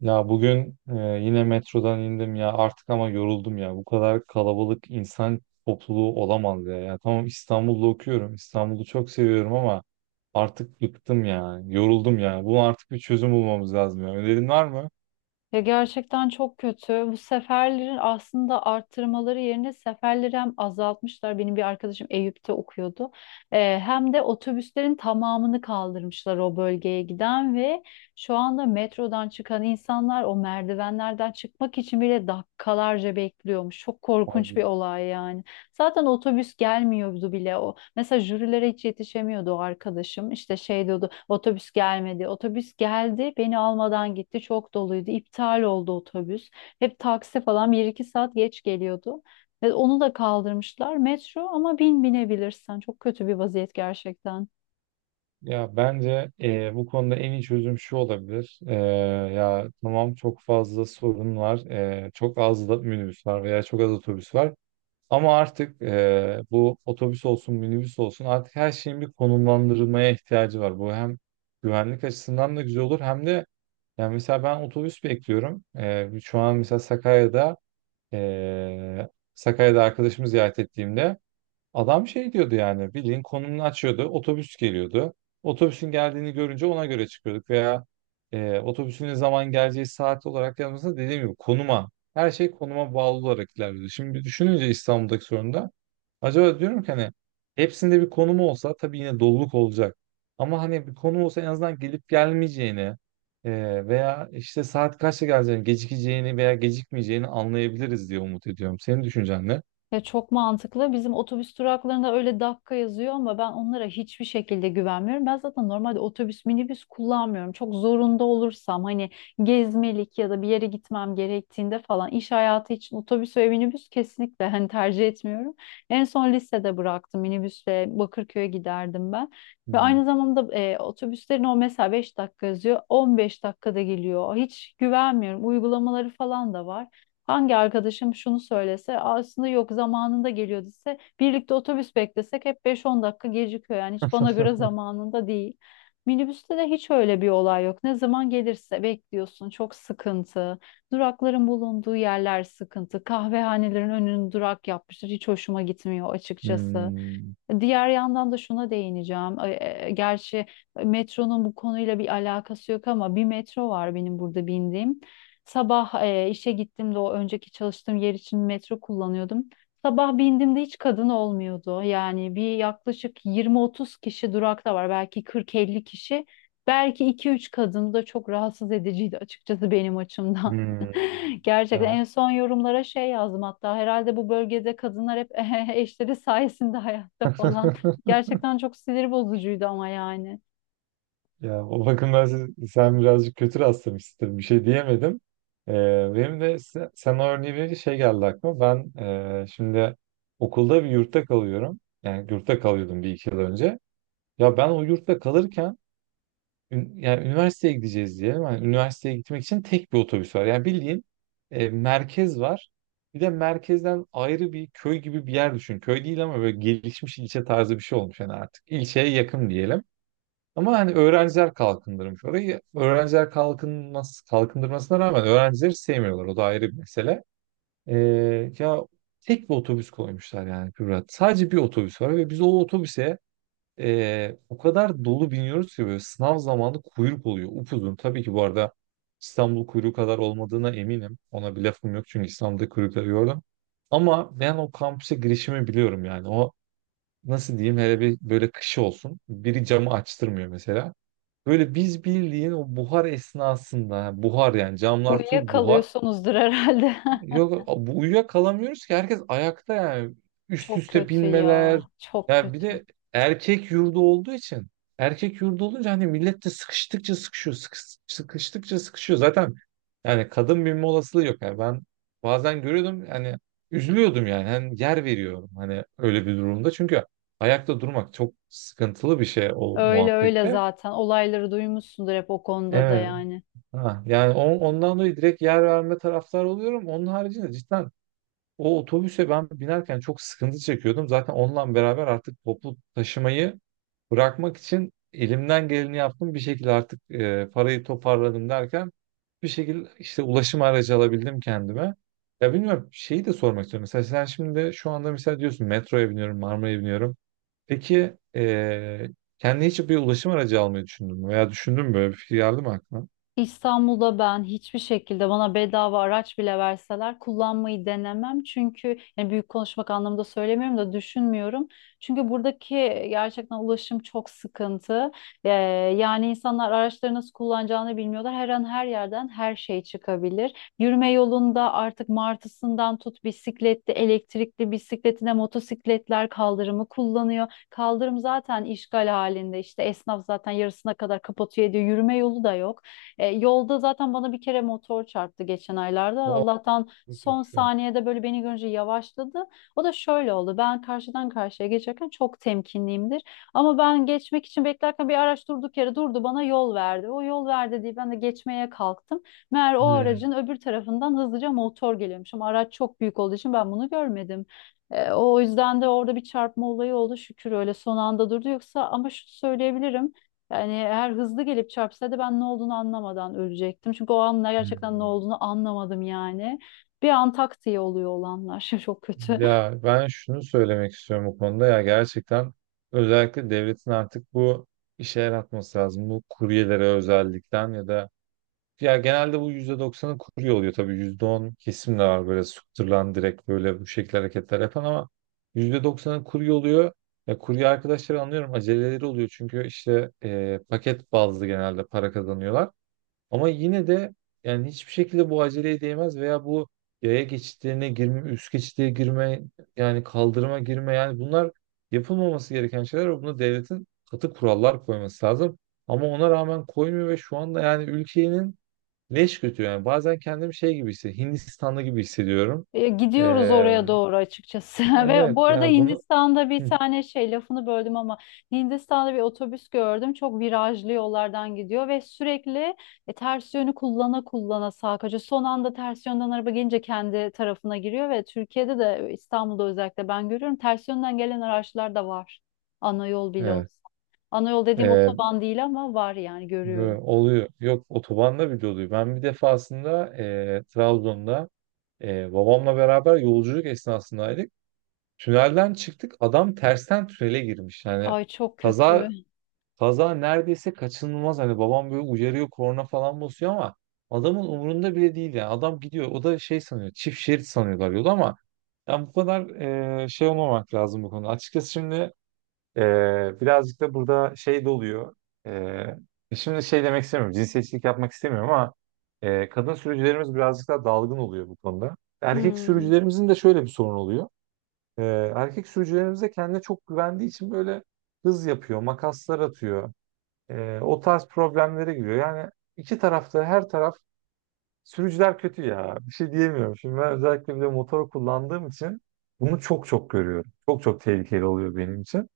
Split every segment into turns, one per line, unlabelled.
Ya bugün yine metrodan indim ya artık ama yoruldum ya. Bu kadar kalabalık insan topluluğu olamaz ya. Ya tamam İstanbul'da okuyorum. İstanbul'u çok seviyorum ama artık bıktım ya. Yoruldum ya. Bunun artık bir çözüm bulmamız lazım ya. Önerin var mı?
Ya gerçekten çok kötü. Bu seferlerin aslında arttırmaları yerine seferleri hem azaltmışlar. Benim bir arkadaşım Eyüp'te okuyordu. Hem de otobüslerin tamamını kaldırmışlar o bölgeye giden ve şu anda metrodan çıkan insanlar o merdivenlerden çıkmak için bile dakikalarca bekliyormuş. Çok korkunç
Hadi.
bir olay yani. Zaten otobüs gelmiyordu bile. Mesela jürilere hiç yetişemiyordu o arkadaşım. İşte şey diyordu, otobüs gelmedi. Otobüs geldi, beni almadan gitti. Çok doluydu. İptal oldu otobüs. Hep taksi falan bir iki saat geç geliyordu. Ve onu da kaldırmışlar. Metro ama binebilirsen. Çok kötü bir vaziyet gerçekten.
Ya bence bu konuda en iyi çözüm şu olabilir. Ya tamam çok fazla sorun var. Çok az da minibüs var veya çok az otobüs var. Ama artık bu otobüs olsun, minibüs olsun artık her şeyin bir konumlandırılmaya ihtiyacı var. Bu hem güvenlik açısından da güzel olur hem de yani mesela ben otobüs bekliyorum. Şu an mesela eee, Sakarya'da arkadaşımı ziyaret ettiğimde adam şey diyordu yani bildiğin konumunu açıyordu. Otobüs geliyordu. Otobüsün geldiğini görünce ona göre çıkıyorduk veya otobüsün ne zaman geleceği saat olarak yanımızda dediğim gibi konuma her şey konuma bağlı olarak ilerliyordu. Şimdi düşününce İstanbul'daki sorun da acaba diyorum ki hani hepsinde bir konum olsa tabii yine doluluk olacak. Ama hani bir konum olsa en azından gelip gelmeyeceğini veya işte saat kaçta geleceğini, gecikeceğini veya gecikmeyeceğini anlayabiliriz diye umut ediyorum. Senin düşüncen ne?
Ya çok mantıklı. Bizim otobüs duraklarında öyle dakika yazıyor ama ben onlara hiçbir şekilde güvenmiyorum. Ben zaten normalde otobüs, minibüs kullanmıyorum. Çok zorunda olursam, hani gezmelik ya da bir yere gitmem gerektiğinde falan, iş hayatı için otobüs ve minibüs kesinlikle hani tercih etmiyorum. En son lisede bıraktım, minibüsle Bakırköy'e giderdim ben. Ve
Hmm.
aynı zamanda otobüslerin o, mesela 5 dakika yazıyor, 15 dakikada geliyor. Hiç güvenmiyorum. Uygulamaları falan da var. Hangi arkadaşım şunu söylese, aslında yok zamanında geliyor dese, birlikte otobüs beklesek hep 5-10 dakika gecikiyor, yani hiç bana göre zamanında değil. Minibüste de hiç öyle bir olay yok. Ne zaman gelirse bekliyorsun. Çok sıkıntı. Durakların bulunduğu yerler sıkıntı. Kahvehanelerin önünü durak yapmışlar. Hiç hoşuma gitmiyor açıkçası.
Hmm.
Diğer yandan da şuna değineceğim. Gerçi metronun bu konuyla bir alakası yok ama bir metro var, benim burada bindiğim. Sabah işe gittiğimde, o önceki çalıştığım yer için metro kullanıyordum. Sabah bindiğimde hiç kadın olmuyordu. Yani bir yaklaşık 20-30 kişi durakta var. Belki 40-50 kişi. Belki iki üç kadın. Bu da çok rahatsız ediciydi açıkçası benim açımdan.
Hmm.
Gerçekten
Ya.
en son yorumlara şey yazdım hatta, herhalde bu bölgede kadınlar hep eşleri sayesinde hayatta falan. Gerçekten çok sinir bozucuydu ama yani.
Ya o bakımdan sen birazcık kötü rastlamışsın. Bir şey diyemedim. Ee, Benim de sen o örneği verince şey geldi aklıma. Ben şimdi okulda bir yurtta kalıyorum. Yani yurtta kalıyordum bir iki yıl önce. Ya ben o yurtta kalırken yani üniversiteye gideceğiz diye. Yani üniversiteye gitmek için tek bir otobüs var. Yani bildiğin merkez var. Bir de merkezden ayrı bir köy gibi bir yer düşün. Köy değil ama böyle gelişmiş ilçe tarzı bir şey olmuş yani artık. İlçeye yakın diyelim. Ama hani öğrenciler kalkındırmış orayı. Öğrenciler kalkınmaz, kalkındırmasına rağmen öğrencileri sevmiyorlar. O da ayrı bir mesele. Ya tek bir otobüs koymuşlar yani Kübra. Sadece bir otobüs var ve biz o otobüse o kadar dolu biniyoruz ki böyle sınav zamanı kuyruk oluyor. Upuzun. Tabii ki bu arada İstanbul kuyruğu kadar olmadığına eminim. Ona bir lafım yok çünkü İstanbul'da kuyrukları gördüm. Ama ben o kampüse girişimi biliyorum yani. O nasıl diyeyim hele bir böyle kışı olsun. Biri camı açtırmıyor mesela. Böyle biz bildiğin o buhar esnasında ha, buhar yani camlar full buhar.
Uyuyakalıyorsunuzdur herhalde.
Yok bu uyuyakalamıyoruz ki herkes ayakta yani üst
Çok
üste
kötü ya.
binmeler.
Çok
Ya bir
kötü.
de erkek yurdu olduğu için erkek yurdu olunca hani millet de sıkıştıkça sıkışıyor sıkıştıkça sıkışıyor zaten yani kadın binme olasılığı yok yani ben bazen görüyordum yani üzülüyordum yani hani yer veriyorum hani öyle bir durumda çünkü ayakta durmak çok sıkıntılı bir şey o
Öyle öyle
muhabbette.
zaten. Olayları duymuşsundur hep o konuda da
Evet.
yani.
Ha, yani ondan dolayı direkt yer verme taraftar oluyorum. Onun haricinde cidden o otobüse ben binerken çok sıkıntı çekiyordum. Zaten onunla beraber artık toplu taşımayı bırakmak için elimden geleni yaptım. Bir şekilde artık parayı toparladım derken bir şekilde işte ulaşım aracı alabildim kendime. Ya bilmiyorum şeyi de sormak istiyorum. Mesela sen şimdi şu anda mesela diyorsun metroya biniyorum, Marmara'ya biniyorum. Peki kendine hiç bir ulaşım aracı almayı düşündün mü? Veya düşündün mü böyle bir fikir geldi mi aklına?
İstanbul'da ben hiçbir şekilde, bana bedava araç bile verseler, kullanmayı denemem. Çünkü yani büyük konuşmak anlamında söylemiyorum da, düşünmüyorum. Çünkü buradaki gerçekten ulaşım çok sıkıntı. Ee, Yani insanlar araçları nasıl kullanacağını bilmiyorlar. Her an her yerden her şey çıkabilir. Yürüme yolunda artık martısından tut, bisikletli, elektrikli bisikletine, motosikletler kaldırımı kullanıyor. Kaldırım zaten işgal halinde. İşte esnaf zaten yarısına kadar kapatıyor ediyor. Yürüme yolu da yok. Yolda zaten bana bir kere motor çarptı geçen aylarda.
O
Allah'tan
çok
son
geçiyor.
saniyede böyle beni görünce yavaşladı. O da şöyle oldu. Ben karşıdan karşıya geçerken çok temkinliyimdir. Ama ben geçmek için beklerken bir araç durduk yere durdu, bana yol verdi. O yol verdi diye ben de geçmeye kalktım. Meğer o aracın
Hmm,
öbür tarafından hızlıca motor geliyormuş. Ama araç çok büyük olduğu için ben bunu görmedim. O yüzden de orada bir çarpma olayı oldu. Şükür öyle son anda durdu. Yoksa, ama şunu söyleyebilirim, yani eğer hızlı gelip çarpsaydı ben ne olduğunu anlamadan ölecektim. Çünkü o anlar gerçekten ne
hmm.
olduğunu anlamadım yani. Bir an tak diye oluyor olanlar. Çok kötü.
Ya ben şunu söylemek istiyorum bu konuda ya gerçekten özellikle devletin artık bu işe el atması lazım. Bu kuryelere özellikten ya da ya genelde bu %90'ı kurye oluyor tabii %10 kesim de var böyle sıktırılan direkt böyle bu şekilde hareketler yapan ama %90'ı kurye oluyor. Ya kurye arkadaşları anlıyorum aceleleri oluyor çünkü işte paket bazlı genelde para kazanıyorlar. Ama yine de yani hiçbir şekilde bu aceleye değmez veya bu yaya geçitlerine girme, üst geçitliğe girme, yani kaldırıma girme yani bunlar yapılmaması gereken şeyler ve buna devletin katı kurallar koyması lazım. Ama ona rağmen koymuyor ve şu anda yani ülkenin leş götü yani bazen kendimi şey gibi hissediyorum, Hindistan'da gibi hissediyorum.
Gidiyoruz
Ee,
oraya doğru açıkçası. Ve bu
evet
arada
yani bunu.
Hindistan'da bir
Hı,
tane şey, lafını böldüm ama, Hindistan'da bir otobüs gördüm. Çok virajlı yollardan gidiyor ve sürekli ters yönü kullana kullana sağa kaçıyor. Son anda ters yönden araba gelince kendi tarafına giriyor ve Türkiye'de de, İstanbul'da özellikle, ben görüyorum ters yönden gelen araçlar da var. Ana yol bile
evet.
olsa. Ana yol dediğim
Ee,
otoban değil ama var, yani görüyorum.
Böyle oluyor. Yok otobanda bile oluyor. Ben bir defasında Trabzon'da babamla beraber yolculuk esnasındaydık. Tünelden çıktık. Adam tersten tünele girmiş. Yani
Ay çok kötü.
kaza kaza neredeyse kaçınılmaz. Hani babam böyle uyarıyor, korna falan basıyor ama adamın umurunda bile değil yani. Adam gidiyor. O da şey sanıyor. Çift şerit sanıyorlar yolu ama yani bu kadar şey olmamak lazım bu konuda. Açıkçası şimdi birazcık da burada şey de oluyor. Şimdi şey demek istemiyorum. Cinsiyetçilik yapmak istemiyorum ama kadın sürücülerimiz birazcık daha dalgın oluyor bu konuda. Erkek
Hmm.
sürücülerimizin de şöyle bir sorun oluyor. Erkek sürücülerimiz de kendine çok güvendiği için böyle hız yapıyor, makaslar atıyor. O tarz problemlere giriyor. Yani iki tarafta her taraf sürücüler kötü ya. Bir şey diyemiyorum. Şimdi ben özellikle bir de motor kullandığım için bunu çok çok görüyorum. Çok çok tehlikeli oluyor benim için.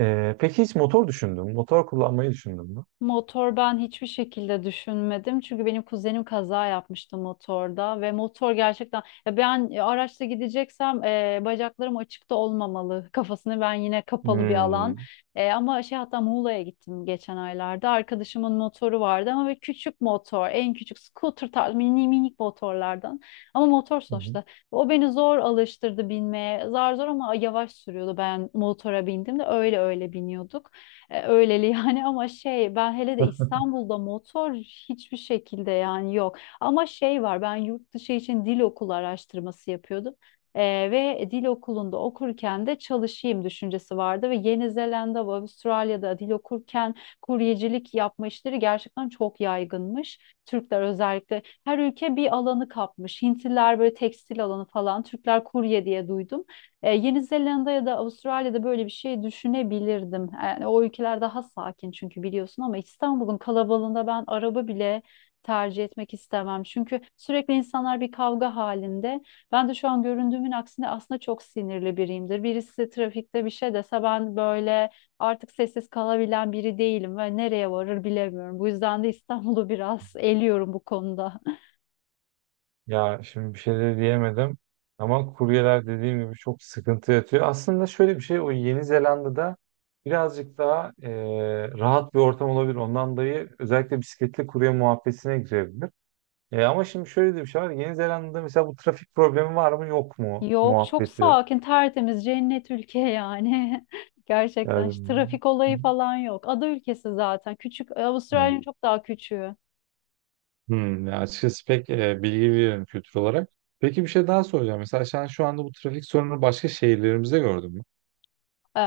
Peki hiç motor düşündün mü? Motor kullanmayı düşündün mü?
Motor ben hiçbir şekilde düşünmedim. Çünkü benim kuzenim kaza yapmıştı motorda ve motor gerçekten, ya ben araçla gideceksem bacaklarım açıkta olmamalı, kafasını, ben yine kapalı bir alan.
Hmm.
Ama şey, hatta Muğla'ya gittim geçen aylarda. Arkadaşımın motoru vardı ama böyle küçük motor, en küçük scooter tarzı mini minik motorlardan. Ama motor
Hı hı.
sonuçta. O beni zor alıştırdı binmeye. Zar zor ama yavaş sürüyordu. Ben motora bindim de öyle öyle biniyorduk. Öyleli yani, ama şey, ben hele de İstanbul'da motor hiçbir şekilde, yani yok. Ama şey var, ben yurt dışı için dil okulu araştırması yapıyordum. E, Ve dil okulunda okurken de çalışayım düşüncesi vardı ve Yeni Zelanda ve Avustralya'da dil okurken kuryecilik yapma işleri gerçekten çok yaygınmış. Türkler özellikle, her ülke bir alanı kapmış. Hintliler böyle tekstil alanı falan, Türkler kurye diye duydum. Yeni Zelanda ya da Avustralya'da böyle bir şey düşünebilirdim. Yani o ülkeler daha sakin, çünkü biliyorsun, ama İstanbul'un kalabalığında ben araba bile tercih etmek istemem. Çünkü sürekli insanlar bir kavga halinde. Ben de şu an göründüğümün aksine aslında çok sinirli biriyimdir. Birisi trafikte bir şey dese, ben böyle artık sessiz kalabilen biri değilim ve nereye varır bilemiyorum. Bu yüzden de İstanbul'u biraz eliyorum bu konuda.
Ya şimdi bir şey de diyemedim. Ama kuryeler dediğim gibi çok sıkıntı yatıyor. Aslında şöyle bir şey o Yeni Zelanda'da birazcık daha rahat bir ortam olabilir. Ondan dolayı özellikle bisikletli kurye muhabbetine girebilir. Ama şimdi şöyle de bir şey var. Yeni Zelanda'da mesela bu trafik problemi var mı yok mu
Yok çok
muhabbeti.
sakin, tertemiz, cennet ülke yani. Gerçekten hiç
Yani.
trafik olayı falan yok. Ada ülkesi zaten. Küçük,
Hı.
Avustralya'nın çok daha küçüğü.
Ya açıkçası pek bilgi veririm kültür olarak. Peki bir şey daha soracağım. Mesela sen şu anda bu trafik sorunu başka şehirlerimizde gördün mü?
Ee,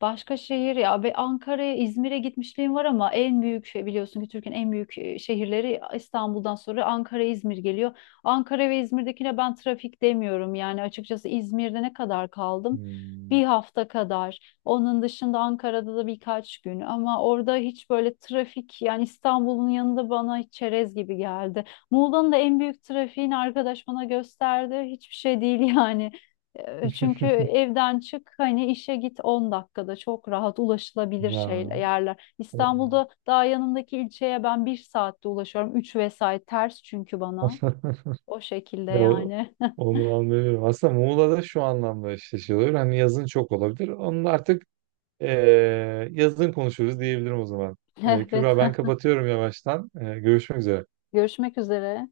Başka şehir ya, ve Ankara'ya, İzmir'e gitmişliğim var ama en büyük şey, biliyorsun ki Türkiye'nin en büyük şehirleri İstanbul'dan sonra Ankara, İzmir geliyor. Ankara ve İzmir'dekine ben trafik demiyorum yani, açıkçası. İzmir'de ne kadar kaldım? Bir
Hmm.
hafta kadar. Onun dışında Ankara'da da birkaç gün, ama orada hiç böyle trafik, yani İstanbul'un yanında bana hiç çerez gibi geldi. Muğla'nın da en büyük trafiğini arkadaş bana gösterdi. Hiçbir şey değil yani. Çünkü evden çık, hani işe git, 10 dakikada çok rahat ulaşılabilir şeyler,
Ya.
yerler. İstanbul'da daha yanımdaki ilçeye ben bir saatte ulaşıyorum. Üç vesait ters çünkü bana. O şekilde
Ya
yani.
onu anlıyorum. Aslında Muğla'da şu anlamda eşleşiyorlar. Hani yazın çok olabilir. Onu da artık e, yazın konuşuruz diyebilirim o zaman.
Evet.
Kübra ben kapatıyorum yavaştan. Görüşmek üzere.
Görüşmek üzere.